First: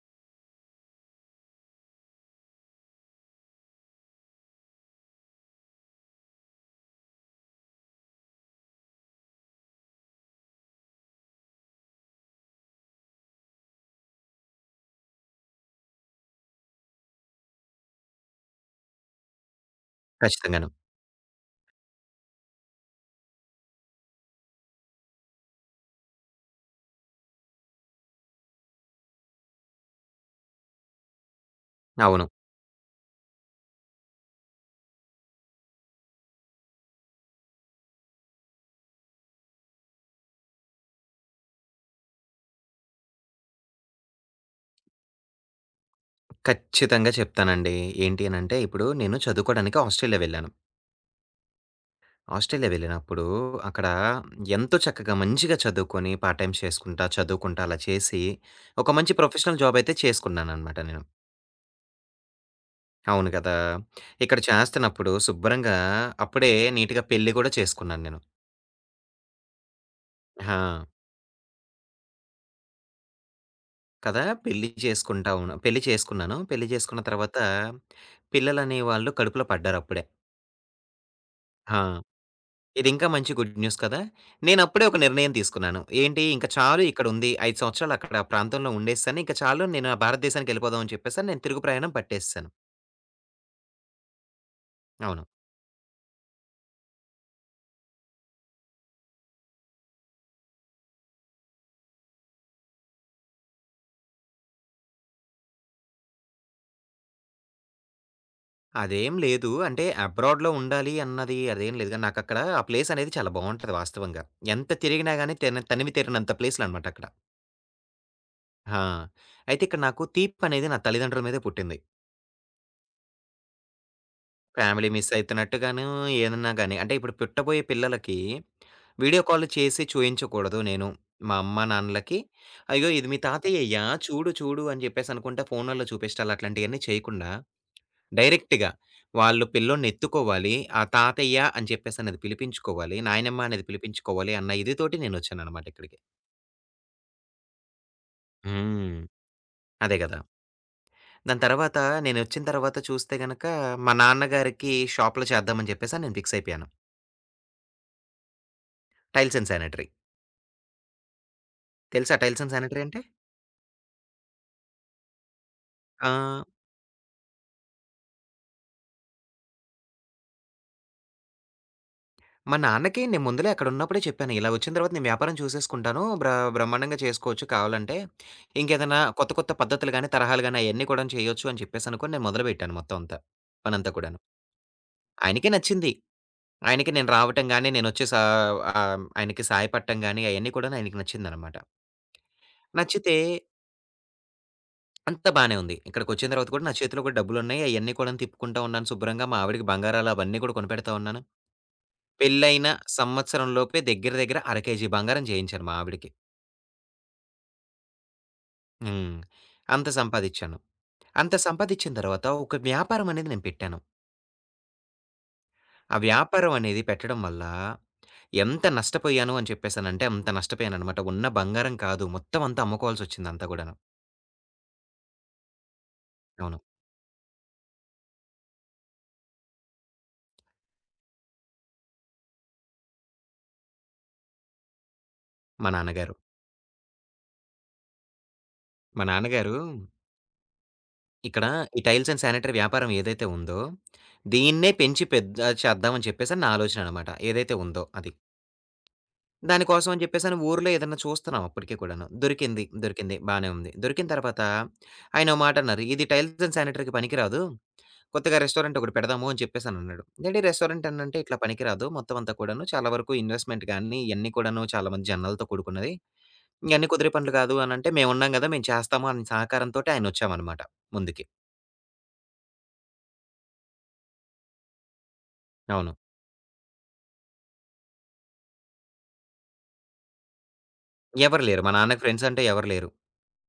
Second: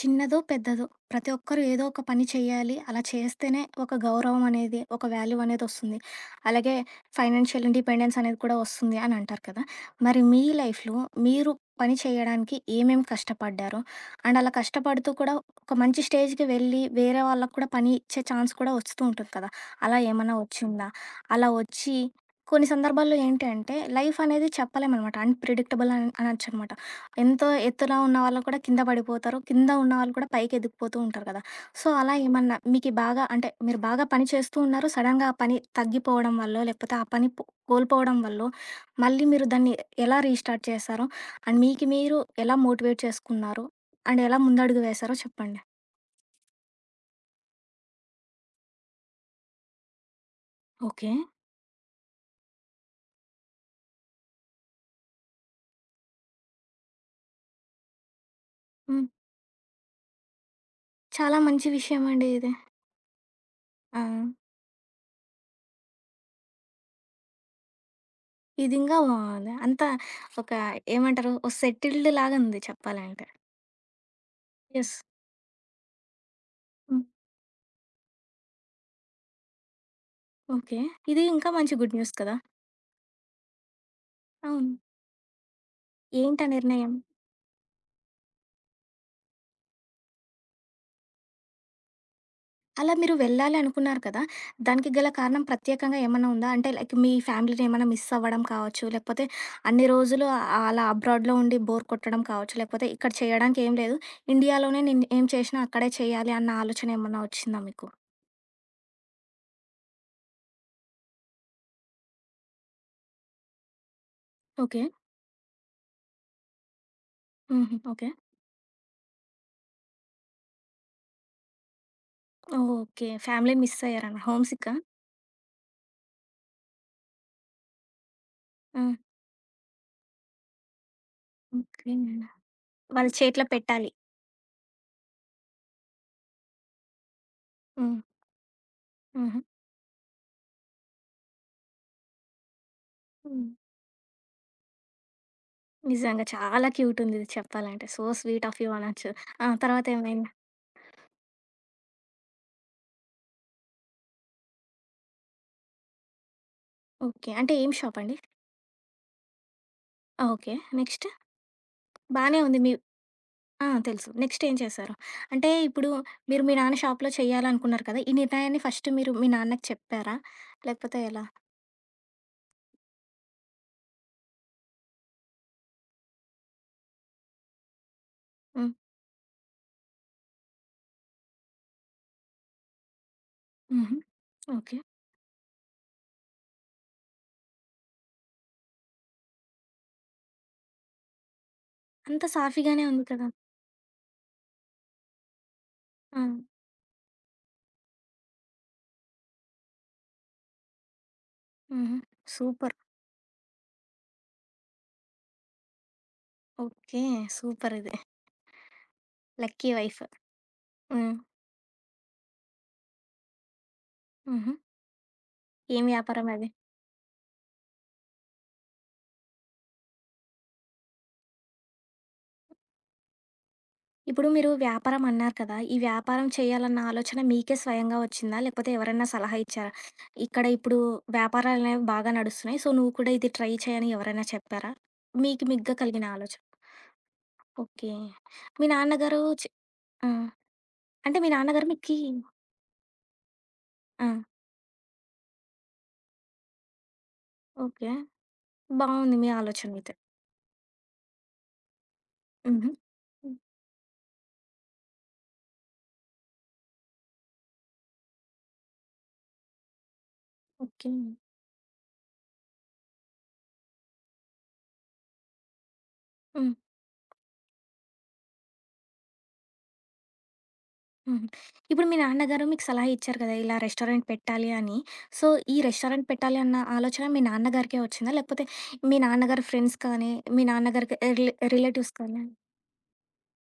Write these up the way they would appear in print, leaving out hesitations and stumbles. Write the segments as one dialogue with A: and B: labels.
A: చిన్నదో, పెద్దదో ప్రతి ఒక్కరు ఏదో ఒక పని చేయాలి. అలా చేస్తేనే ఒక గౌరవం అనేది, ఒక వాల్యూ అనేదొస్తుంది. అలాగే ఫైనాన్షియల్ ఇండిపెండెన్స్ అనేది కూడా వస్తుంది అని అంటారు కదా! మరి మీ లైఫ్‌లో మీరు పని చేయడానికి ఏమేమి కష్టపడ్డారు? అండ్ అలా కష్టపడుతూ కూడా ఒక మంచి స్టేజ్‌కి వెళ్ళి వేరే వాళ్ళకి కూడా పని ఇచ్చే ఛాన్స్ కూడా వస్తూ ఉంటుంది కదా! అలా ఏమన్నా
B: ఖచ్చితంగాను.
A: వచ్చిందా? అలా వచ్చి కొన్ని సందర్భాల్లో ఏంటి అంటే లైఫ్ అనేది చెప్పలేమనమాట. అన్‌ప్రెడిక్టబుల్ అని అనొచ్చనమాట. ఎంతో ఎత్తులో ఉన్న వాళ్ళు కూడా కింద పడిపోతారు. కింద ఉన్నవాళ్ళు కూడా పైకి ఎదిగిపోతూ ఉంటారు కదా! సో, అలా
B: అవును.
A: ఏమన్నా మీకి బాగా అంటే మీరు బాగా పని చేస్తూ ఉన్నారు. సడెన్‌గా ఆ పని తగ్గిపోవడం వల్లో, లేకపోతే ఆ పని పో కోల్పోవడం వల్లో, మళ్ళీ మీరు దాన్ని ఎలా రీస్టార్ట్ చేశారు? అండ్ మీకు మీరు ఎలా మోటివేట్ చేసుకున్నారు? అండ్ ఎలా ముందడుగు వేశారో చెప్పండి?
B: ఖచ్చితంగా చెప్తానండి. ఏంటి అనంటే, ఇప్పుడు నేను చదువుకోడానికి ఆస్ట్రేలియా వెళ్ళాను.
A: ఓకే.
B: ఆస్ట్రేలియా వెళ్ళినప్పుడు అక్కడ ఎంతో చక్కగా మంచిగా చదువుకొని, పార్ట్ టైమ్స్ చేసుకుంటా, చదువుకుంటా అలా చేసి, ఒక
A: హ్మ్.
B: మంచి ప్రొఫెషనల్ జాబ్ అయితే చేసుకున్నాననమాట నేను.
A: చాలా మంచి విషయం అండి ఇది.
B: అవును కదా!
A: ఆ!
B: ఇక్కడ చేస్తున్నప్పుడు శుభ్రంగా అప్పుడే నీట్‌గా పెళ్లి కూడా చేసుకున్నాను నేను.
A: ఇది ఇంగా బావుంది. అంతా ఒక
B: ఆ!
A: ఏమంటారు? ఓ సెటిల్డ్ లాగా ఉంది చెప్పాలంటే.
B: కదా! పెళ్లి
A: యెస్.
B: చేసుకుంటా ఉన్నా పెళ్లి చేసుకున్నాను. పెళ్లి చేసుకున్న తర్వాత పిల్లలనే వాళ్ళు కడుపులో పడ్డారప్పుడే.
A: ఓకే. ఇది ఇంకా మంచి
B: ఆ!
A: గుడ్ న్యూస్ కదా!
B: ఇదింకా మంచి గుడ్ న్యూస్ కదా!
A: అవును.
B: నేనప్పుడే ఒక నిర్ణయం తీసుకున్నాను. ఏంటి
A: ఏంటా
B: ఇంక చాలు
A: నిర్ణయం?
B: ఇక్కడుంది. 5 సంవత్సరాలు అక్కడ ఆ ప్రాంతంలో ఉండేసాను. ఇంక చాలు నేను ఆ భారతదేశానికెళ్ళిపోదాం అని చెప్పేసని నేను తిరుగు ప్రయాణం పట్టేసేసాను.
A: అలా మీరు వెళ్ళాలి అనుకున్నారు కదా! దానికి గల
B: అవును.
A: కారణం ప్రత్యేకంగా ఏమన్నా ఉందా? అంటే లైక్ మీ ఫ్యామిలీని ఏమన్నా మిస్ అవ్వడం కావచ్చు, లేకపోతే అన్ని రోజులు ఆ- అలా అబ్రాడ్‌లో ఉండి బోర్ కొట్టడం కావచ్చు, లేకపోతే ఇక్కడ చేయడానికి ఏం లేదు. ఇండియాలోనే నేను ఏం చేసినా అక్కడే చేయాలి అన్న ఆలోచన ఏమన్నా వచ్చిందా మీకు?
B: అదేం లేదు. అంటే అబ్రాడ్‌లో ఉండాలి అన్నది అదేం లేదు గానీ, నాకక్కడ ఆ ప్లేస్ అనేది చాలా బావుంటది వాస్తవంగా. ఎంత
A: ఓకే.
B: తిరిగినా గానీ తిన తనివి తీరనంత ప్లేసులనమాట అక్కడ.
A: హుహు. ఓకే.
B: ఆ! అయితే ఇక్కడ నాకు తీపనేది నా తల్లిదండ్రుల మీదే పుట్టింది.
A: ఓకే. ఫ్యామిలీని మిస్ అయ్యారన్న హోమ్ సిక్కా?
B: ఫ్యామిలీ మిస్ అయితున్నట్టుగాను ఏదన్నా గాని. అంటే ఇప్పుడు పుట్టబోయే పిల్లలకి
A: ఆ!
B: వీడియో కాల్ చేసి చూయించకూడదు నేను. మా అమ్మ,
A: ఓకే.
B: నాన్నలకి "అయ్యో!
A: వాళ్ళ
B: ఇది మీ
A: చేతిలో
B: తాతయ్యయ్యా
A: పెట్టాలి.
B: చూడు, చూడు" అని జెప్పేసి అనుకుంటా ఫోనుల్లో చూపిచ్చాలి. అట్లాంటియన్నీ చేయకుండా
A: హ్మ్.
B: డైరెక్ట్‌గా
A: హుహు.
B: వాళ్ళు పిల్లోడిని ఎత్తుకోవాలి. ఆ తాతయ్య అని చెప్పేసి అనేది పిలిపించుకోవాలి. నాయనమ్మ
A: హ్మ్.
B: అనేది పిలిపించుకోవాలి అన్న ఇది తోటి నేనొచ్చాననమాట ఇక్కడికి.
A: నిజంగా చాలా క్యూట్ ఉంది ఇది చెప్పాలంటే. సో స్వీట్ ఆఫ్ యూ
B: హ్మ్.
A: అనొచ్చు. ఆ! తర్వాత
B: అదే గదా!
A: ఏమైంది?
B: దాని తర్వాత నేనొచ్చిన తర్వాత చూస్తే గనక మా నాన్నగారికి షాప్‌లో చేద్దామని జెప్పేసి నేను ఫిక్స్ అయిపోయాను.
A: ఓకే. అంటే ఏం షాప్ అండి?
B: Tiles and sanitary.
A: ఆ! ఓకే. నెక్స్ట్
B: తెలుసా
A: బానే
B: టైల్స్ అండ్
A: ఉంది మీ
B: శానిటరీ అంటే?
A: ఆ! తెలుసు. నెక్స్ట్ ఏం చేశారు? అంటే ఇప్పుడు మీరు
B: ఆ!
A: మీ నాన్న షాప్‌లో చేయాలనుకున్నారు కదా! ఈ నిర్ణయాన్ని ఫస్ట్ మీరు మీ నాన్నకి చెప్పారా? లేకపోతే ఎలా?
B: మా నాన్నకి నేను ముందులే అక్కడున్నప్పుడే చెప్పాను. ఇలా వచ్చిన తర్వాత నేను వ్యాపారం చూసేసుకుంటాను. బ్రహ్మాండంగా చేసుకోవచ్చు కావాలంటే.
A: హ్మ్.
B: ఇంకేదైనా కొత్త కొత్త పద్ధతులు గాని, తరహాలు గాని అయన్నీ కూడాను చేయొచ్చు అని చెప్పేసనుకోని నేను మొదలుపెట్టాను మొత్తం అంతా. పనంతా
A: హుహు.
B: కూడాను.
A: ఓకే.
B: ఆయనకే నచ్చింది. ఆయనకి నేను రావటం గాని, ఆయనకి సహాయపడటం గాని అయన్నీ కూడాను ఆయనకి నచ్చిందనమాట.
A: అంతా సాఫీగానే ఉంది
B: నచ్చితే
A: కదా!
B: అంతా బానే ఉంది.
A: ఆ!
B: ఇక్కడికొచ్చిన తర్వాత కూడా నా చేతిలో కూడా డబ్బులున్నాయి. అయన్నీ కూడాను తిప్పుకుంటా ఉన్నాను శుభ్రంగా. మా ఆవిడకి బంగారాలు అవన్నీ కూడా కొనిపెడతా ఉన్నాను.
A: హుహు.
B: పెళ్లయిన
A: సూపర్.
B: సంవత్సరం లోపే దగ్గర దగ్గర అర కేజీ బంగారం చేయించాను మా ఆవిడకి.
A: ఓకే. సూపర్ ఇది.
B: హ్మ్.
A: లక్కీ
B: అంత
A: వైఫ్.
B: సంపాదిచ్చాను.
A: హ్మ్.
B: అంత సంపాదిచ్చిన తర్వాత ఒక వ్యాపారం అనేది నేను పెట్టాను.
A: హుహు. ఏం
B: ఆ
A: వ్యాపారం అది?
B: వ్యాపారం అనేది పెట్టడం వల్ల ఎంత నష్టపోయాను అని చెప్పేసనంటే అంత నష్టపోయాననమాట. ఉన్న బంగారం కాదు. మొత్తం అంతా అమ్ముకోవాల్సొచ్చింది అంతా గూడాను.
A: ఇప్పుడు మీరు వ్యాపారం అన్నారు కదా! ఈ వ్యాపారం
B: అవును.
A: చేయాలన్న ఆలోచన మీకే స్వయంగా వచ్చిందా? లేకపోతే ఎవరైనా సలహా ఇచ్చారా? ఇక్కడ ఇప్పుడు వ్యాపారాలనేవి బాగా నడుస్తున్నాయి. సో, నువ్వు కూడా ఇది ట్రై చేయని ఎవరైనా చెప్పారా? మీకు
B: మా
A: మీగ్గా కలిగిన
B: నాన్నగారు.
A: ఆలోచన. ఓకే. మీ
B: మా
A: నాన్నగారు చె
B: నాన్నగారు
A: ఆ! అంటే మీ
B: ఇక్కడ
A: నాన్నగారు
B: ఈ
A: మీకి
B: టైల్స్ అండ్ శానిటరీ వ్యాపారం ఏదైతే ఉందో
A: ఆ!
B: దీన్నే పెంచి పెద్ద చేద్దామని చెప్పేసని నా ఆలోచన అనమాట. ఏదైతే ఉందో
A: ఓకే.
B: అది.
A: బావుంది మీ
B: దానికోసం
A: ఆలోచనైతే.
B: అని చెప్పేసని ఊర్లో ఏదన్నా చూస్తున్నాం అప్పటికి కూడాను. దొరికింది.
A: హుహు.
B: దొరికింది.
A: హ్మ్.
B: బానే ఉంది. దొరికిన తర్వాత ఆయనో మాటన్నారు. "ఇది టైల్స్ అండ్ శానిటరీకి పనికిరాదు. కొత్తగా రెస్టారెంట్ ఒకటి పెడదాము" అని చెప్పేసనన్నాడు. "ఏండి రెస్టారెంట్
A: ఓకే.
B: అనంటే ఇట్లా పనికిరాదు. మొత్తం అంతా కూడాను చాలా వరకు ఇన్వెస్ట్‌మెంట్ గాని, ఇయన్నీ కూడాను చాలా మంది జనాలతో కూడుకున్నది.
A: హ్మ్.
B: ఇయన్నీ కుదిరే పనులు కాదు" అనంటే మేమున్నాం గదా! మేము చేస్తాము అని సహకారంతోటి ఆయనొచ్చామనమాట ముందుకి.
A: హుహు. ఇప్పుడు మీ నాన్నగారు మీకు సలహా ఇచ్చారు కదా! ఇలా రెస్టారెంట్ పెట్టాలి అని. సో, ఈ
B: అవును.
A: రెస్టారెంట్ పెట్టాలి అన్న ఆలోచన మీ నాన్నగారికే వచ్చిందా? లేకపోతే మీ నాన్నగారి ఫ్రెండ్స్ కానీ, మీ నాన్నగారికి రిలే
B: ఎవరు లేరు. మా
A: రిలేటివ్స్
B: నాన్నకి
A: కానీ
B: ఫ్రెండ్స్ అంటే ఎవరు లేరు.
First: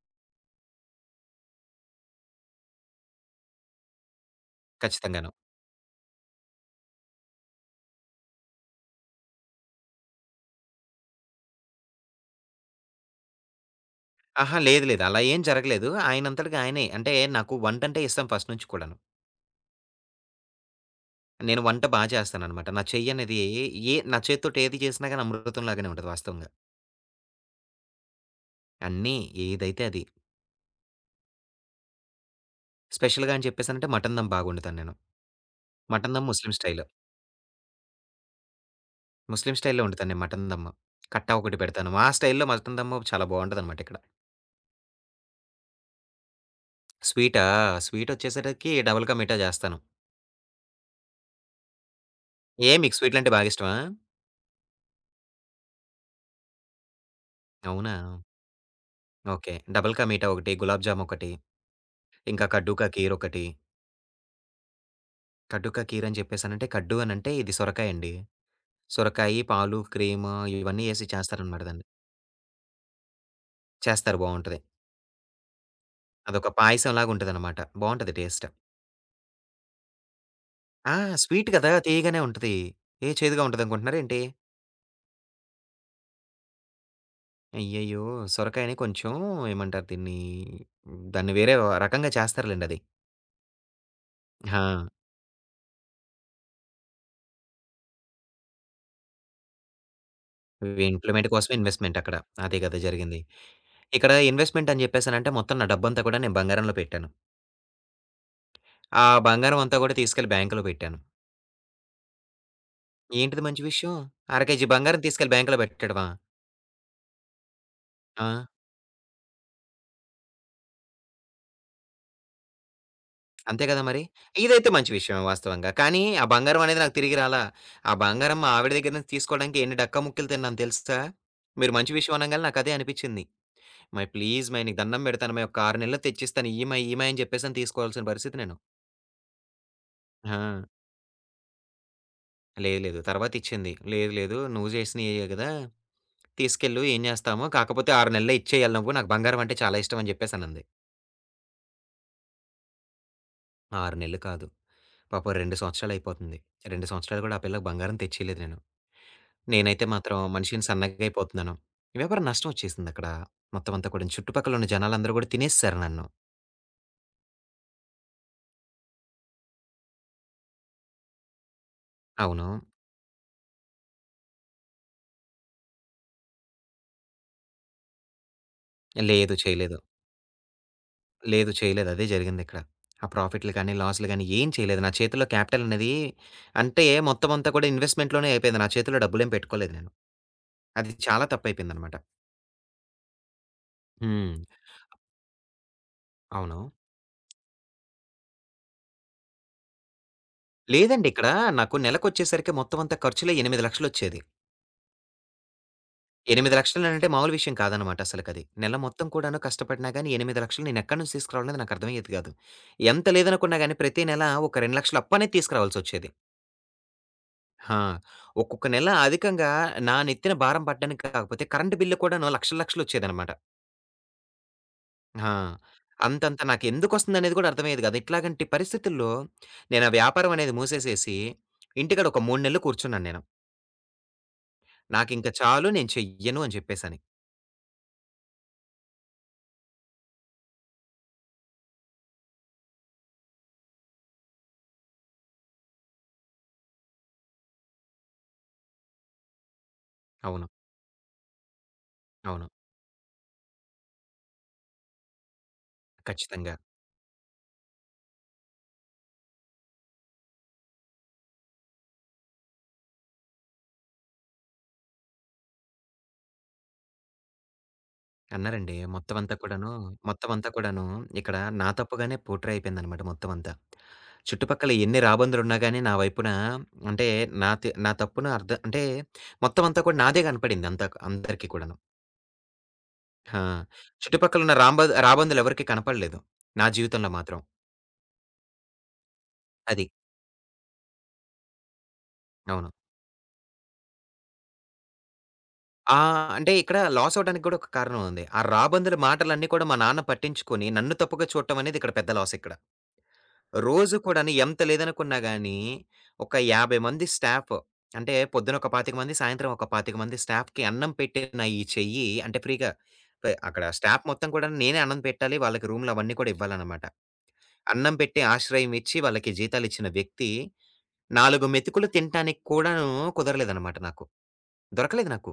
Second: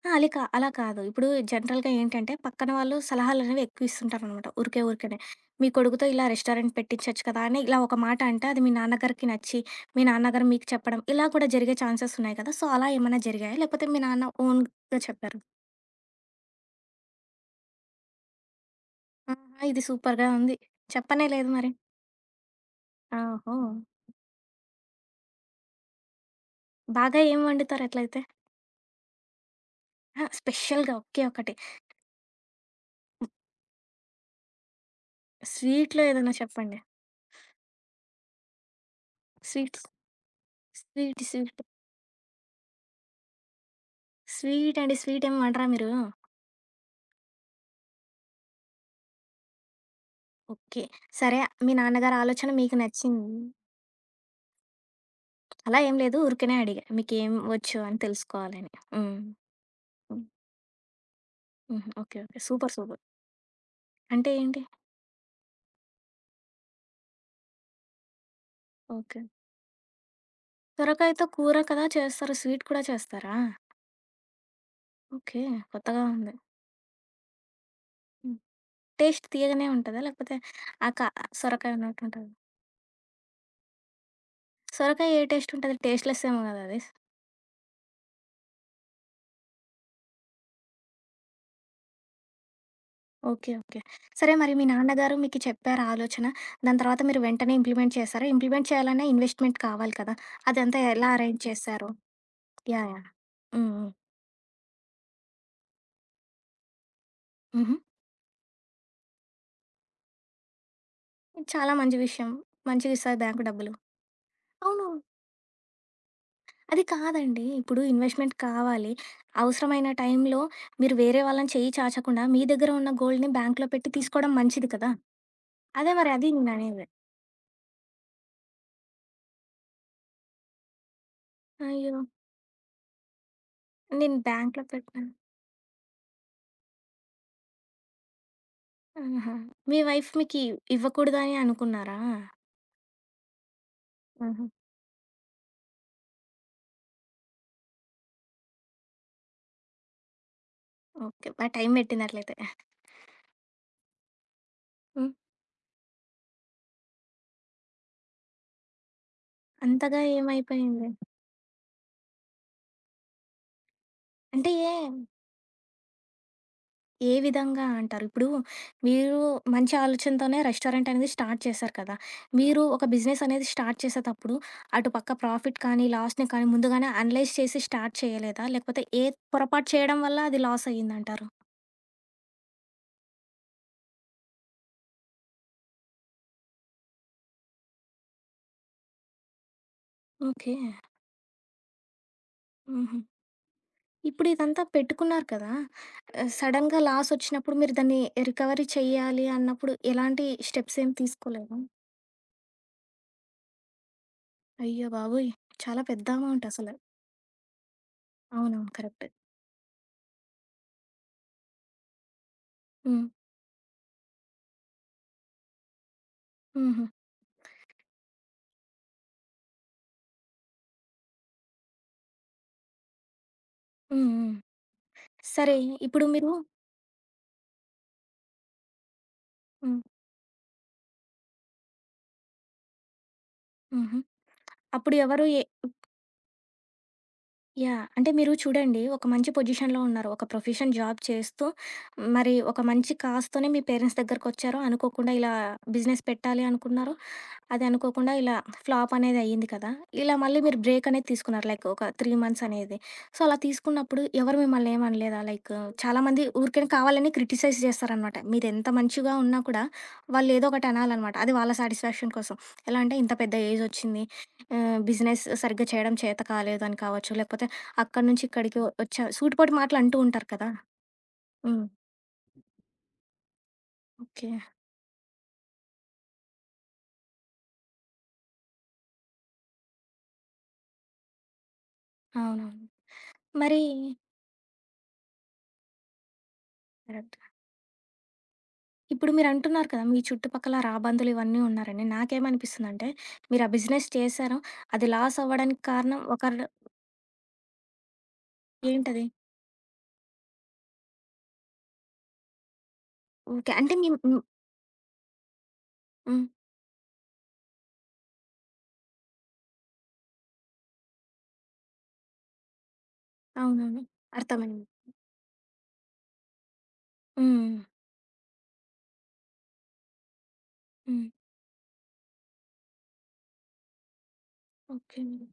A: ఆ! అలీ కా అలా కాదు. ఇప్పుడు జనరల్‌గా ఏంటంటే పక్కన వాళ్ళు సలహాలనేవి ఎక్కువ ఇస్తుంటారనమాట. ఊరికనే.
B: ఖచ్చితంగాను.
A: మీ కొడుకుతో ఇలా రెస్టారెంట్ పెట్టించొచ్చు కదా! అని ఇలా ఒక మాట అంటే అది మీ నాన్నగారికి నచ్చి, మీ నాన్నగారు మీకు చెప్పడం ఇలా కూడా జరిగే ఛాన్సెస్ ఉన్నాయి కదా! సో, అలా ఏమన్నా జరిగాయా? లేకపోతే మీ నాన్న
B: అహా! లేదు
A: ఓన్‌గా
B: లేదు. అలా
A: చెప్పారా?
B: ఏం జరగలేదు. ఆయనంతటికి ఆయనే అంటే నాకు వంటంటే ఇష్టం ఫస్ట్ నుంచి కూడాను.
A: ఆహా! ఇది సూపర్‌గా ఉంది. చెప్పనే లేదు
B: నేను
A: మరి.
B: వంట చేస్తాననమాట. నా చెయ్యనేది
A: ఓహో!
B: నా చేత్తోటి ఏది చేసినా గాని అమృతం లాగానే ఉంటది వాస్తవంగా.
A: బాగా ఏం వండుతారట్లయితే?
B: అన్నీ ఏదైతే అది.
A: అహా! స్పెషల్‌గా ఒకే ఒకటి.
B: స్పెషల్‌గా అని చెప్పేసనంటే మటన్ దమ్ బాగా వండుతాను నేను.
A: స్వీట్‌లో
B: మటన్ దమ్
A: ఏదైనా
B: ముస్లిం
A: చెప్పండి.
B: స్టైల్. ముస్లిం స్టైల్‌లో
A: స్వీట్స్
B: వండుతాను నేను మటన్ దమ్.
A: స్వీట్,
B: కట్టా ఒకటి
A: స్వీట్,
B: పెడతాను. మా స్టైల్‌లో మటన్ దమ్ చాలా బావుంటదనమాట ఇక్కడ.
A: స్వీట్ అండ్ స్వీట్ ఏం వండరా మీరు?
B: స్వీటా? స్వీటొచ్చేసరికి డబుల్ కా మీఠా చేస్తాను.
A: ఓకే. సరే మీ నాన్నగారి ఆలోచన
B: ఏ
A: మీకు
B: మీకు స్వీట్లంటే
A: నచ్చింది.
B: బాగా ఇష్టమా?
A: అలా ఏం లేదు ఊరికనే అడిగా. మీకేం వచ్చు
B: అవునా?
A: అని తెలుసుకోవాలని. హ్మ్.
B: ఓకే. డబుల్ కా
A: హ్మ్.
B: మీఠా ఒకటి, గులాబ్ జామ్ ఒకటి,
A: హుహు. ఓకే. ఓకే.
B: ఇంకా
A: సూపర్.
B: కడ్డు కా
A: సూపర్.
B: ఖీర్ ఒకటి.
A: అంటే ఏంటి?
B: కడ్డు కా ఖీర్ అని చెప్పేసనంటే కడ్డు అనంటే ఇది సొరకాయండి.
A: ఓకే.
B: సొరకాయి, పాలు, క్రీము ఇవన్నీ ఏసి
A: సొరకాయతో కూర
B: చేస్తారనమాట
A: కదా
B: దాన్ని.
A: చేస్తారు. స్వీట్ కూడా చేస్తారా?
B: చేస్తారు బావుంటది.
A: ఓకే. కొత్తగా ఉంది.
B: అదొక పాయసంలాగా ఉంటదనమాట. బావుంటది
A: హ్మ్.
B: టేస్ట్.
A: టేస్ట్ తీయగానే ఉంటదా? లేకపోతే ఆ
B: ఆ!
A: క
B: స్వీట్ కదా!
A: సొరకాయ
B: తీయగానే
A: ఉన్నట్టుంటదా?
B: ఉంటది. ఏ చేదుగా ఉంటదనుకుంటున్నారేంటి?
A: సొరకాయ ఏ టేస్ట్ ఉంటది? టేస్ట్‌లెస్ ఏమో గదా అది.
B: అయ్యయ్యో! సొరకాయని కొంచెం ఏమంటారు దీన్ని? దాన్ని వేరే రకంగా చేస్తారులెండి అది.
A: ఓకే. ఓకే. సరే మరి మీ
B: ఆ!
A: నాన్నగారు మీకు చెప్పారా ఆలోచన? దాని తర్వాత మీరు వెంటనే ఇంప్లిమెంట్ చేశారా? ఇంప్లిమెంట్ చేయాలన్నా ఇన్వెస్ట్‌మెంట్ కావాలి కదా! అదంతా ఎలా
B: ఇంప్లిమెంట్
A: అరేంజ్
B: కోసమే
A: చేశారు?
B: ఇన్వెస్ట్‌మెంట్ అక్కడ. అదే కదా
A: యాహ్! యాహ్!
B: జరిగింది.
A: హ్మ్. హ్మ్.
B: ఇక్కడ ఇన్వెస్ట్‌మెంట్ అని చెప్పేసనంటే మొత్తం నా డబ్బంతా కూడా నేను బంగారంలో పెట్టాను.
A: హుహు.
B: ఆ బంగారం అంతా కూడా తీసుకెళ్ళి బ్యాంక్‌లో పెట్టాను.
A: చాలా మంచి విషయం. మంచిగిస్తది
B: ఏంటిది
A: బ్యాంకు
B: మంచి
A: డబ్బులు.
B: విషయం? అర కేజీ
A: అవును.
B: బంగారం తీసుకెళ్ళి బ్యాంక్‌లో పెట్టడమా?
A: అది కాదండి. ఇప్పుడు
B: ఆ!
A: ఇన్వెస్ట్‌మెంట్ కావాలి. అవసరమైన టైంలో మీరు వేరే వాళ్ళని చెయ్యి చాచకుండా మీ దగ్గర ఉన్న గోల్డ్‌ని
B: అంతే
A: బ్యాంక్‌లో
B: కదా
A: పెట్టి
B: మరి!
A: తీసుకోవడం మంచిది
B: ఇదైతే
A: కదా!
B: మంచి విషయమే వాస్తవంగా.
A: అదే
B: కానీ
A: మరి
B: ఆ
A: అది
B: బంగారం అనేది
A: నేననేది.
B: నాకు తిరిగి రాలా. ఆ బంగారం మా ఆవిడ దగ్గర నుంచి తీసుకోవడానికి ఎన్ని డక్కముక్కీలు తిన్నానో తెలుసా? మీరు మంచి
A: అయ్యో!
B: విషయం అనంగాల్నే నాకదే అనిపిచ్చింది. "అమ్మాయి
A: నేను
B: ప్లీజ్
A: బ్యాంక్‌లో
B: అమ్మాయి నీకు దండం
A: పెట్టినా
B: పెడతానమ్మాయి ఒక 6 నెలల్లో తెచ్చిస్తాను ఇయ్యమ్మాయి, ఇయ్యమ్మాయి" అని చెప్పేసి అని తీసుకోవాల్సిన పరిస్థితి నేను.
A: ఆహా! మీ వైఫ్
B: ఆ!
A: మీకి ఇవ్వకూడదని అనుకున్నారా?
B: లేదు లేదు. తర్వాత ఇచ్చింది. "లేదు లేదు
A: ఆహా!
B: నువ్వు చేసినయే కదా! తీసుకెళ్ళు ఏం చేస్తామో కాకపోతే 6 నెలల్లో ఇచ్చేయాలి నువ్వు. నాకు బంగారం అంటే చాలా ఇష్టం" అని చెప్పేసి అనంది.
A: ఓకే. బా టైం పెట్టిందట్లయితే.
B: 6 నెలలు కాదు.
A: హ్మ్.
B: పాపం 2 సంవత్సరాలు అయిపోతుంది. 2 సంవత్సరాలు కూడా ఆ పిల్లకి బంగారం తెచ్చియలేదు నేను. నేనైతే
A: అంతగా
B: మాత్రం మనిషిని
A: ఏమైపోయింది?
B: సన్నగైపోతున్నాను. వ్యాపార నష్టం వచ్చేసిందక్కడ. మొత్తం అంతా కూడాను.
A: అంటే
B: చుట్టుపక్కల ఉన్న
A: ఏ
B: జనాలందరూ కూడా తినేసేసారు నన్ను.
A: ఏ విధంగా అంటారు? ఇప్పుడు మీరు మంచి ఆలోచనతోనే రెస్టారెంట్ అనేది స్టార్ట్ చేశారు కదా!
B: అవును.
A: మీరు ఒక బిజినెస్ అనేది స్టార్ట్ చేసేటప్పుడు అటు పక్క ప్రాఫిట్ కానీ, లాస్‌ని కానీ ముందుగానే అనలైజ్ చేసి స్టార్ట్ చేయలేదా? లేకపోతే
B: లేదు.
A: పొరపాటు
B: చేయలేదు.
A: చేయడం వల్ల అది లాస్ అయిందంటారు?
B: లేదు. చేయలేదు. అదే జరిగిందిక్కడ. ఆ ప్రాఫిట్‌లు గాని, లాస్‌లు గాని ఏం చేయలేదు. నా చేతిలో క్యాపిటల్ అనేది అంటే మొత్తం అంతా కూడా ఇన్వెస్ట్‌మెంట్‌లోనే అయిపోయింది. నా చేతిలో డబ్బులేం పెట్టుకోలేదు నేను.
A: ఓకే.
B: అది చాలా తప్పయిపోయిందనమాట.
A: హుహు. ఇప్పుడు
B: హ్మ్.
A: ఇదంతా పెట్టుకున్నారు కదా! ఆహ్,
B: అవును.
A: సడెన్‌గా లాస్ వచ్చినప్పుడు మీరు దాన్ని రికవరీ చెయ్యాలి అన్నప్పుడు ఎలాంటి స్టెప్స్ ఏమి
B: లేదండి ఇక్కడ
A: తీసుకోలేదా?
B: నాకు నెలకొచ్చేసరికి మొత్తం అంతా ఖర్చులే 8,00,000 వచ్చేది.
A: అయ్య బాబోయ్! చాలా పెద్ద అమౌంట్ అసలు.
B: 8,00,000 అంటే మామూలు విషయం కాదనమాట అసలకది.
A: అవునవును.
B: నెల
A: కరెక్ట్.
B: మొత్తం కూడాను కష్టపడినా గాని 8,00,000 నేనెక్కడి నుంచి తీసుకురావాలనేది నాకర్థమయ్యేది గాదు.
A: హ్మ్.
B: ఎంత లేదనుకున్నా గాని ప్రతి నెల ఒక 2,00,000 అప్పనేది తీసుకురావాల్సొచ్చేది.
A: హుహు.
B: ఆ! ఒక్కొక్క నెల అధికంగా నా నెత్తిన భారం పడ్డానికి కాకపోతే కరెంట్ బిల్లు కూడాను లక్షల లక్షలు లక్షలొచ్చేదనమాట.
A: హ్మ్. హ్మ్.
B: ఆ!
A: సరే ఇప్పుడు మీరు
B: అంతంత నాకెందుకొస్తుందనేది గూడా అర్థమయ్యేది గాదు. ఇట్లాగంటి పరిస్థితుల్లో
A: హ్మ్.
B: నేనా వ్యాపారం అనేది మూసేసేసి ఇంటికాడ ఒక 3 నెలలు కూర్చున్నాను నేను.
A: హుహు. అప్పుడు ఎవరు
B: నాకింక
A: ఎ
B: చాలు నేను చెయ్యను అని చెప్పేసని.
A: యాహ్! అంటే మీరు చూడండి ఒక మంచి పొజిషన్‌లో ఉన్నారు. ఒక ప్రొఫెషన్ జాబ్ చేస్తూ మరి ఒక మంచి కాజ్‌తోనే మీ పేరెంట్స్ దగ్గరకొచ్చారు. అనుకోకుండా ఇలా బిజినెస్ పెట్టాలి అనుకున్నారు. అది అనుకోకుండా ఇలా ఫ్లాప్ అనేది అయ్యింది కదా! ఇలా మళ్ళీ
B: అవును.
A: మీరు బ్రేక్ అనేది తీసుకున్నారు. లైక్ ఒక 3 మంత్స్
B: అవును.
A: అనేది. సో, అలా తీసుకున్నప్పుడు ఎవరు మిమ్మల్ని ఏమి అనలేదా? లైక్ చాలామంది
B: ఖచ్చితంగా.
A: ఊరికనే కావాలని క్రిటిసైజ్ చేస్తారనమాట. మీరెంత మంచిగా ఉన్నా కూడా వాళ్ళు ఏదో ఒకటి అనాలనమాట. అది వాళ్ళ సాటిస్ఫాక్షన్ కోసం. ఎలా అంటే ఇంత పెద్ద ఏజ్ వచ్చింది. ఆహ్, బిజినెస్ సరిగ్గా చేయడం చేత కాలేదు అని కావచ్చు. లేకపోతే అక్కడి నుంచి ఇక్కడికి
B: అన్నారండి.
A: వచ్చావు
B: మొత్తం అంతా
A: సూటిపోటి
B: కూడాను,
A: మాటలు అంటూ ఉంటారు
B: మొత్తం
A: కదా!
B: అంతా కూడాను ఇక్కడ
A: హ్మ్.
B: నా తప్పుగానే పోట్రే అయిపోయిందనమాట మొత్తం అంతా.
A: ఓకే.
B: చుట్టుపక్కల ఎన్ని రాబందులున్నా గాని నా వైపున అంటే నా తప్పున అంటే మొత్తం అంతా కూడా నాదే కనపడింది అంతా అందరికీ కూడాను.
A: అవునవును.
B: ఆ!
A: మరి
B: చుట్టుపక్కల ఉన్న రాబందులు ఎవరికీ కనపడలేదు. నా జీవితంలో మాత్రం.
A: ఇప్పుడు మీరంటున్నారు కదా!
B: అది.
A: మీ చుట్టుపక్కల రాబందులు ఇవన్నీ ఉన్నారని.
B: అవును.
A: నాకేమనిపిస్తుందంటే, మీరు ఆ బిజినెస్ చేశారు. అది లాస్ అవ్వడానికి కారణం
B: ఆ!
A: ఒకరు
B: అంటే ఇక్కడ లాస్ అవ్వడానికి కూడా ఒక కారణం ఉంది. ఆ రాబందుల
A: ఏంటది?
B: మాటలన్నీ కూడా మా నాన్న పట్టించుకొని నన్ను తప్పుగా చూడటం అనేది ఇక్కడ పెద్ద లాస్ ఇక్కడ.
A: ఓకే. అంటే మీ
B: రోజు
A: హ్మ్.
B: కూడాను ఎంత లేదనుకున్నా గానీ,
A: హ్మ్.
B: ఒక 50 మంది స్టాఫ్ అంటే పొద్దున ఒక 25 మంది, సాయంత్రం ఒక 25 మంది స్టాఫ్‌కి అన్నం పెట్టిన ఈ చెయ్యి అంటే ఫ్రీ‌గా అక్కడ
A: అవునవును.
B: స్టాఫ్ మొత్తం కూడా
A: అర్థమైంది.
B: నేనే అన్నం పెట్టాలి. వాళ్ళకి రూమ్‌లు అవన్నీ కూడా ఇవ్వాలనమాట.
A: హ్మ్.
B: అన్నం పెట్టి ఆశ్రయం ఇచ్చి వాళ్ళకి జీతాలిచ్చిన వ్యక్తి
A: హ్మ్.
B: 4 మెతుకులు తినటానికి కూడాను కుదరలేదనమాట నాకు.
A: ఓకే.
B: దొరకలేదు నాకు.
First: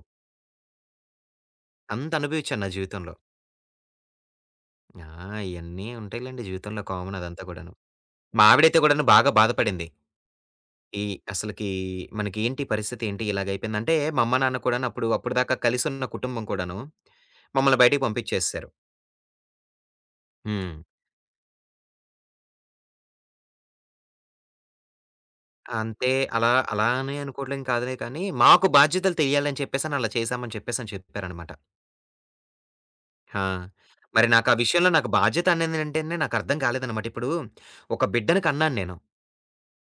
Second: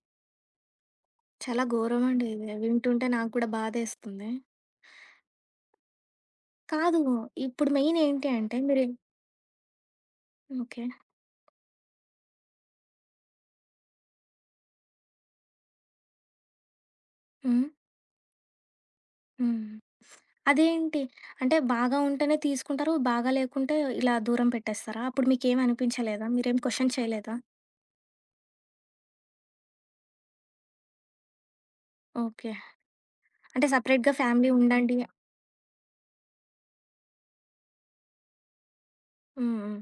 A: చాలా
B: అంత
A: ఘోరమండి ఇది.
B: అనుభవించాను నా
A: వింటుంటే
B: జీవితంలో.
A: నాకు కూడా బాధేస్తుంది.
B: ఆ! ఇయన్నీ ఉంటాయిలెండి జీవితంలో
A: కాదు.
B: కామన్ అదంతా
A: ఇప్పుడు
B: కూడాను.
A: మెయిన్ ఏంటి
B: మా
A: అంటే
B: ఆవిడైతే
A: మీరు
B: కూడాను బాగా బాధపడింది.
A: ఓకే.
B: ఈ అసలకి మనకేంటి పరిస్థితేంటి ఇలాగైపోయిందంటే, మా అమ్మ, నాన్న కూడాను అప్పుడు అప్పటిదాకా కలిసున్న కుటుంబం కూడాను,
A: హ్మ్.
B: మమ్మల్ని బయటికి పంపించేసేశారు.
A: హ్మ్.
B: హ్మ్.
A: అదేంటి? అంటే బాగా ఉంటేనే తీసుకుంటారు. బాగా లేకుంటే ఇలా దూరం పెట్టేస్తారా? అప్పుడు
B: అంతే
A: మీకేమనిపించలేదా?
B: అలా
A: మీరేం
B: అలా
A: క్వెషన్
B: అని
A: చేయలేదా?
B: అనుకోవడం కాదులే కానీ, మాకు బాధ్యతలు తెలియాలని చెప్పేసని అలా చేశామని చెప్పేసని చెప్పారనమాట.
A: ఓకే.
B: ఆ!
A: అంటే సెపరేట్‌గా
B: మరి
A: ఫ్యామిలీ
B: నాకా విషయంలో
A: ఉండండి
B: నాకు బాధ్యత అనేదేంటనే నాకర్థం కాలేదనమాట. ఇప్పుడు ఒక బిడ్డని కన్నాను నేను.
A: హ్మ్. హ్మ్.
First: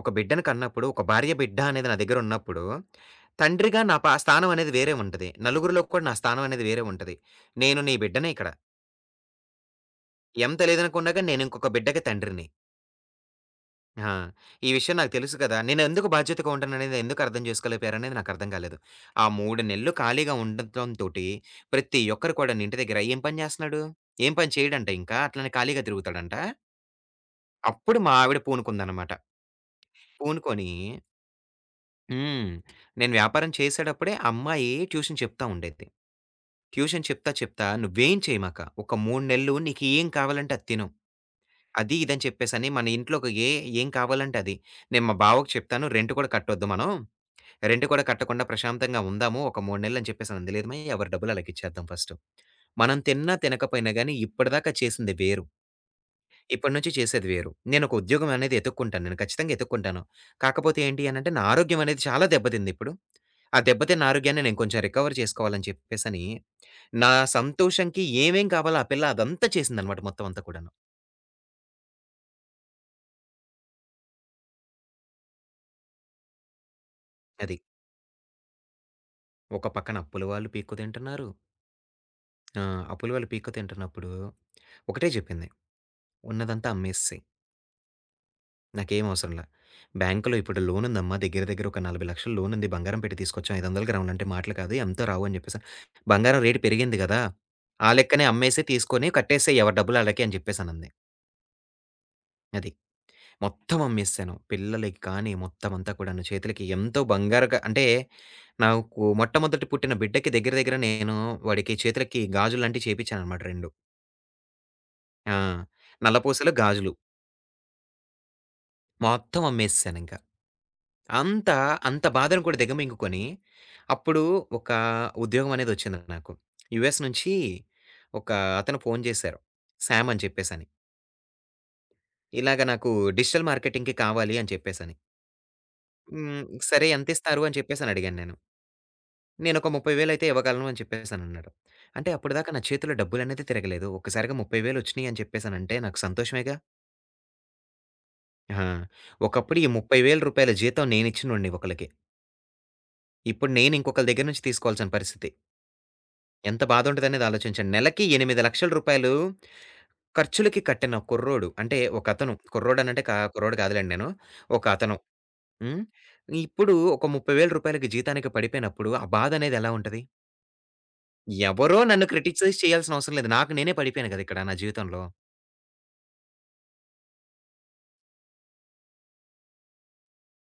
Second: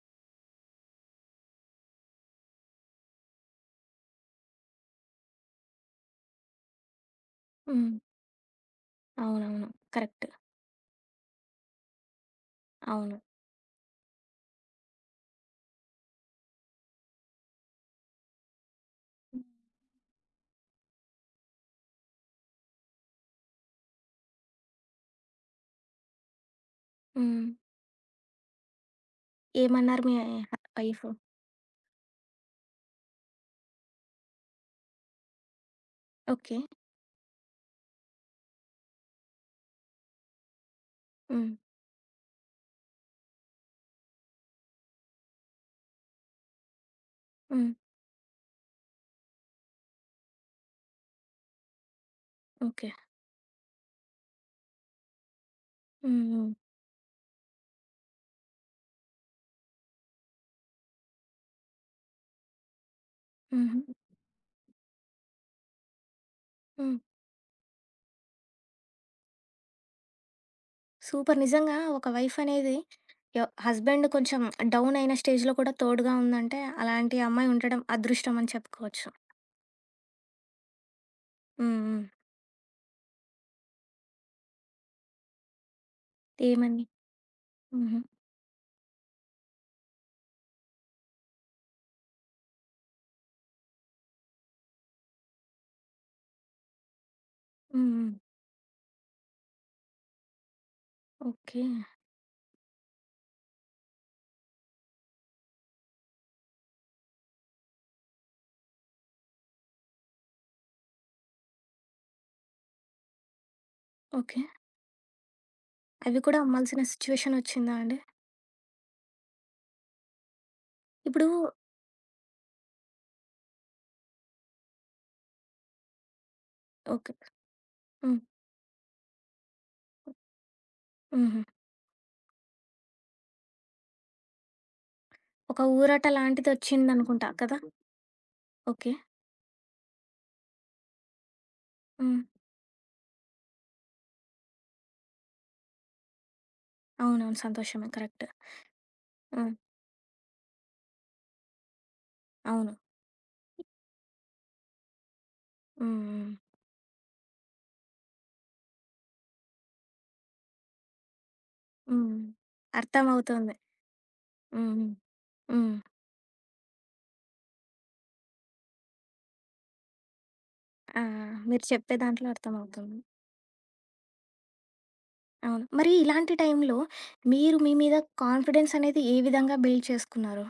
B: ఒక బిడ్డని కన్నప్పుడు, ఒక భార్య, బిడ్డ అనేది నా దగ్గరున్నప్పుడు, తండ్రిగా నా పా స్థానం అనేది వేరే ఉంటది. నలుగురిలో కూడా నా స్థానం అనేది వేరే ఉంటది. నేను
A: హ్మ్.
B: నీ బిడ్డనే ఇక్కడ.
A: అవునవును. కరెక్ట్.
B: ఎంత లేదనుకున్నా గాని నేను ఇంకొక బిడ్డకి తండ్రిని.
A: అవును.
B: ఆ! ఈ విషయం నాకు తెలుసు కదా! నేను ఎందుకు బాధ్యతగా ఉంటాననేది ఎందుకు అర్థం చేసుకోలేకపోయారనేది నాకు అర్థం కాలేదు. ఆ 3 నెలలు ఖాళీగా ఉండటంతోటి ప్రతి ఒక్కరు కూడాను ఇంటి దగ్గర ఏం పని చేస్తున్నాడు? ఏం పని చేయడంట ఇంకా. అట్లనే ఖాళీగా తిరుగుతాడంట.
A: హ్మ్.
B: అప్పుడు మా ఆవిడ పూనుకుందనమాట.
A: ఏమన్నారు మీ
B: పూనుకొని
A: వైఫ్?
B: హ్మ్. నేను వ్యాపారం చేసేటప్పుడే అమ్మాయి ట్యూషన్ చెప్తా ఉండేది.
A: ఓకే.
B: ట్యూషన్ చెప్తా, చెప్తా "నువ్వేం చేయమాక. ఒక 3 నెలలు నీకేం కావాలంటే అది తిను.
A: హ్మ్.
B: అది, ఇదని చెప్పేసని మన ఇంట్లో ఒక ఏం కావాలంటే అది. నేను మా బావకి చెప్తాను రెంట్ కూడా కట్టొద్దు మనం.
A: హ్మ్.
B: రెంట్ కూడా కట్టకుండా ప్రశాంతంగా ఉందాము ఒక 3 నెలలని చెప్పేసని అంది. లేదు మావయ్య ఎవరి డబ్బులు ఆళ్ళకిచ్చేద్దాం ఫస్టు.
A: ఓకే.
B: మనం తిన్నా, తినకపోయినా గాని ఇప్పటిదాకా చేసింది వేరు.
A: హ్మ్. హ్మ్.
B: ఇప్పటి నుంచి చేసేది వేరు. నేనొక ఉద్యోగం అనేది ఎతుక్కుంటాను. నేను ఖచ్చితంగా ఎతుక్కుంటాను. కాకపోతే ఏంటి అనంటే నా ఆరోగ్యం అనేది చాలా దెబ్బతింది ఇప్పుడు. ఆ
A: హుహు.
B: దెబ్బతిన్న ఆరోగ్యాన్ని నేను కొంచెం రికవర్ చేసుకోవాలని చెప్పేసని,
A: హ్మ్.
B: నా సంతోషంకి ఏమేం కావాలో ఆ పిల్ల అదంతా చేసిందనమాట మొత్తం అంతా కూడాను.
A: సూపర్. నిజంగా ఒక వైఫ్ అనేది యొ హస్బెండ్ కొంచెం డౌన్ అయిన స్టేజ్‌లో కూడా తోడుగా ఉందంటే, అలాంటి అమ్మాయి
B: అది.
A: ఉండడం అదృష్టం అని చెప్పుకోవచ్చు.
B: ఒక పక్కన అప్పుల వాళ్ళు పీక్కు తింటున్నారు.
A: హ్మ్. హ్మ్.
B: ఆ! ఆ పులిహోర పీక్కుని తింటున్నప్పుడు ఒకటే చెప్పింది. ఉన్నదంతా
A: ఏమని?
B: అమ్మేసేయి.
A: హుహు.
B: నాకేం అవసరంలా. బ్యాంక్‌లో ఇప్పుడు లోన్ ఉందమ్మా దగ్గర దగ్గర ఒక 40,00,000 లోన్ ఉంది. బంగారం పెట్టి తీసుకొచ్చాం. 500 గ్రాములు అంటే మాటలు కాదు. ఎంతో రావు అని చెప్పేసని. బంగారం రేట్ పెరిగింది గదా!
A: హ్మ్.
B: ఆ
A: హ్మ్.
B: లెక్కనే అమ్మేసి తీసుకొని కట్టేసేయి ఎవరి డబ్బులు ఆళ్ళకి అని చెప్పేసనంది.
A: ఓకే.
B: అది. మొత్తం అమ్మేసాను. పిల్లలకి కానీ మొత్తం అంతా కూడాను చేతులకి ఎంతో బంగారుగా అంటే నాకు మొట్టమొదటి పుట్టిన బిడ్డకి దగ్గర దగ్గర నేను వాడికి చేతులకి గాజులు లాంటివి చేపించాననమాట 2.
A: ఓకే.
B: ఆ!
A: అవి కూడా
B: నల్లపూసలు,
A: అమ్మాల్సిన
B: గాజులు.
A: సిట్యుయేషన్ వచ్చిందా అండి?
B: మొత్తం అమ్మేసేసానింక.
A: ఇప్పుడు
B: అంత, అంత బాధను కూడా దిగమింగుకొని, అప్పుడు ఒక ఉద్యోగం అనేదొచ్చింది నాకు. US
A: okay.
B: నుంచి
A: హ్మ్.
B: ఒక అతను ఫోను జేశారు. సామ్ అని చెప్పేసని.
A: హుహు.
B: ఇలాగ నాకు డిజిటల్ మార్కెటింగ్‌కి కావాలి అని చెప్పేసని.
A: ఒక ఊరట
B: హ్మ్. సరే
A: లాంటిదొచ్చిందనుకుంటా
B: ఎంతిస్తారు
A: కదా!
B: అని చెప్పేసనడిగాను నేను.
A: ఓకే.
B: నేనొక 30,000 అయితే ఇవ్వగలను అని చెప్పేసనన్నాడు. అంటే
A: హ్మ్.
B: అప్పటిదాకా నా చేతిలో డబ్బులనేది తిరగలేదు. ఒక్కసారిగా 30,000 ఒచ్చినియి అని చెప్పేసనంటే నాకు సంతోషమేగా!
A: అవునవును. సంతోషమే. కరెక్ట్.
B: ఆ!
A: హ్మ్.
B: ఒకప్పుడు ఈ రూ. 30,000 జీతం నేనిచ్చినోడిని ఒకళ్ళకి.
A: అవును.
B: ఇప్పుడు నేను ఇంకొకళ్ళ దగ్గర నుంచి తీసుకోవాల్సిన పరిస్థితి.
A: హ్మ్. హ్మ్.
B: ఎంత బాధుంటదనేది ఆలోచించండి. నెలకి రూ. 8,00,000 ఖర్చులకి కట్టిన కుర్రోడు. అంటే
A: హ్మ్.
B: ఒకతను. కుర్రోడనంటే
A: అర్థమవుతుంది.
B: కుర్రోడు కాదులెండి నేను.
A: హ్మ్. హ్మ్.
B: ఒకతను.
A: హ్మ్.
B: హ్మ్. ఇప్పుడు ఒక రూ. 30,000 జీతానికి పడిపోయినప్పుడు ఆ బాధనేది ఎలా ఉంటది?
A: ఆ! ఆ! మీరు
B: ఎవరో
A: చెప్పే
B: నన్ను
A: దాంట్లో
B: క్రిటిసైజ్ చేయాల్సిన
A: అర్థమవుతుంది.
B: అవసరం లేదు. నాకు నేనే పడిపోయాను గదా! ఇక్కడ నా జీవితంలో.
A: అవును. మరి ఇలాంటి టైంలో మీరు మీ మీద కాన్ఫిడెన్స్ అనేది ఏ విధంగా బిల్డ్ చేసుకున్నారు?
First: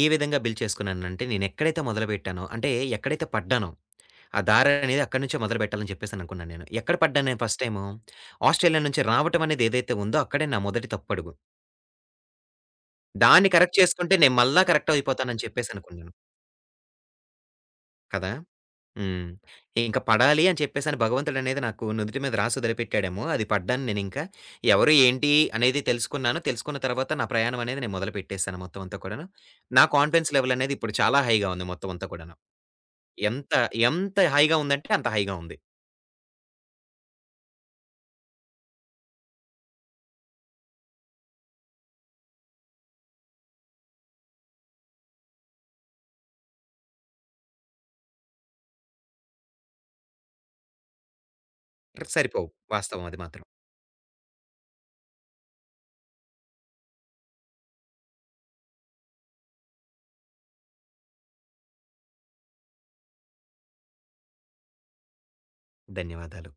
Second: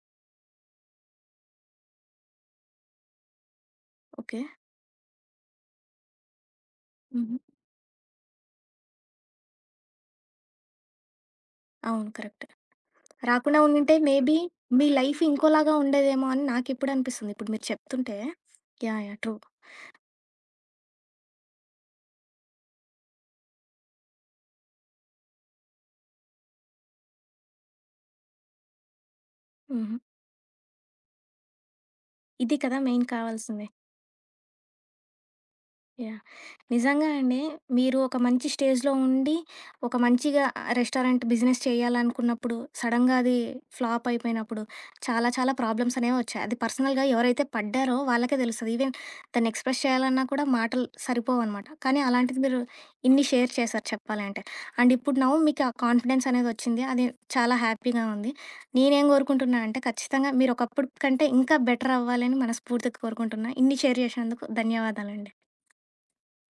B: ఏ విధంగా బిల్డ్ చేసుకున్నానంటే నేనెక్కడైతే మొదలుపెట్టానో అంటే ఎక్కడైతే పడ్డానో ఆ
A: ఓకే.
B: దారనేది అక్కడి నుంచే మొదలుపెట్టాలని చెప్పేసననుకున్నాను నేను. ఎక్కడ పడ్డాను
A: హుహు.
B: నేను ఫస్ట్ టైము, ఆస్ట్రేలియా నుంచి రావటం అనేది ఏదైతే ఉందో అక్కడే నా మొదటి తప్పడుగు.
A: అవును. కరెక్ట్.
B: దాన్ని
A: రాకుండా
B: కరెక్ట్
A: ఉండుంటే
B: చేసుకుంటే నేను
A: మేబీ
B: మళ్ళా
A: మీ
B: కరెక్ట్
A: లైఫ్
B: అయిపోతానని
A: ఇంకోలాగా
B: చెప్పేసనుకున్నాను.
A: ఉండేదేమో అని నాకిప్పుడు అనిపిస్తుంది. ఇప్పుడు మీరు చెప్తుంటే
B: కదా!
A: యాహ్! యాహ్!
B: హ్మ్.
A: ట్రూ.
B: ఇంక పడాలి అని చెప్పేసని భగవంతుడనేది నాకు నుదుటి మీద రాసి వదిలిపెట్టాడేమో, అది పడ్డాను నేనింకా. ఎవరు, ఏంటి అనేది తెలుసుకున్నాను. తెలుసుకున్న తర్వాత నా ప్రయాణం అనేది నేను మొదలుపెట్టేసాను మొత్తం అంతా కూడాను. నా
A: హుహు.
B: కాన్ఫిడెన్స్ లెవెల్ అనేది ఇప్పుడు చాలా హైగా ఉంది మొత్తం అంతా కూడాను.
A: ఇది కదా మెయిన్
B: ఎంత
A: కావాల్సింది.
B: ఎంత హైగా ఉందంటే అంత హైగా ఉంది.
A: యాహ్! నిజంగా అండి. మీరు ఒక మంచి స్టేజ్‌లో ఉండి, ఒక మంచిగా రెస్టారెంట్ బిజినెస్ చేయాలనుకున్నప్పుడు, సడెన్‌గా అది ఫ్లాప్ అయిపోయినప్పుడు, చాలా చాలా ప్రాబ్లమ్స్ అనేవి వచ్చాయి. అది పర్సనల్‌గా ఎవరైతే పడ్డారో వాళ్ళకే తెలుస్తది. ఈవెన్ దాన్ని ఎక్స్‌ప్రెస్ చేయాలన్నా కూడా మాటలు సరిపోవనమాట. కానీ అలాంటిది
B: సరిపోవు.
A: మీరు
B: వాస్తవం అది
A: ఇన్ని
B: మాత్రం.
A: షేర్ చేశారు చెప్పాలి అంటే. అండ్ ఇప్పుడు నౌ మీకు ఆ కాన్ఫిడెన్స్ అనేది వచ్చింది. అది చాలా హ్యాపీగా ఉంది. నేనేం కోరుకుంటున్నా అంటే ఖచ్చితంగా మీరు ఒకప్పుడు కంటే ఇంకా బెటర్ అవ్వాలని మనస్ఫూర్తిగా కోరుకుంటున్నా. ఇన్ని షేర్ చేసినందుకు ధన్యవాదాలండి.
B: ధన్యవాదాలు.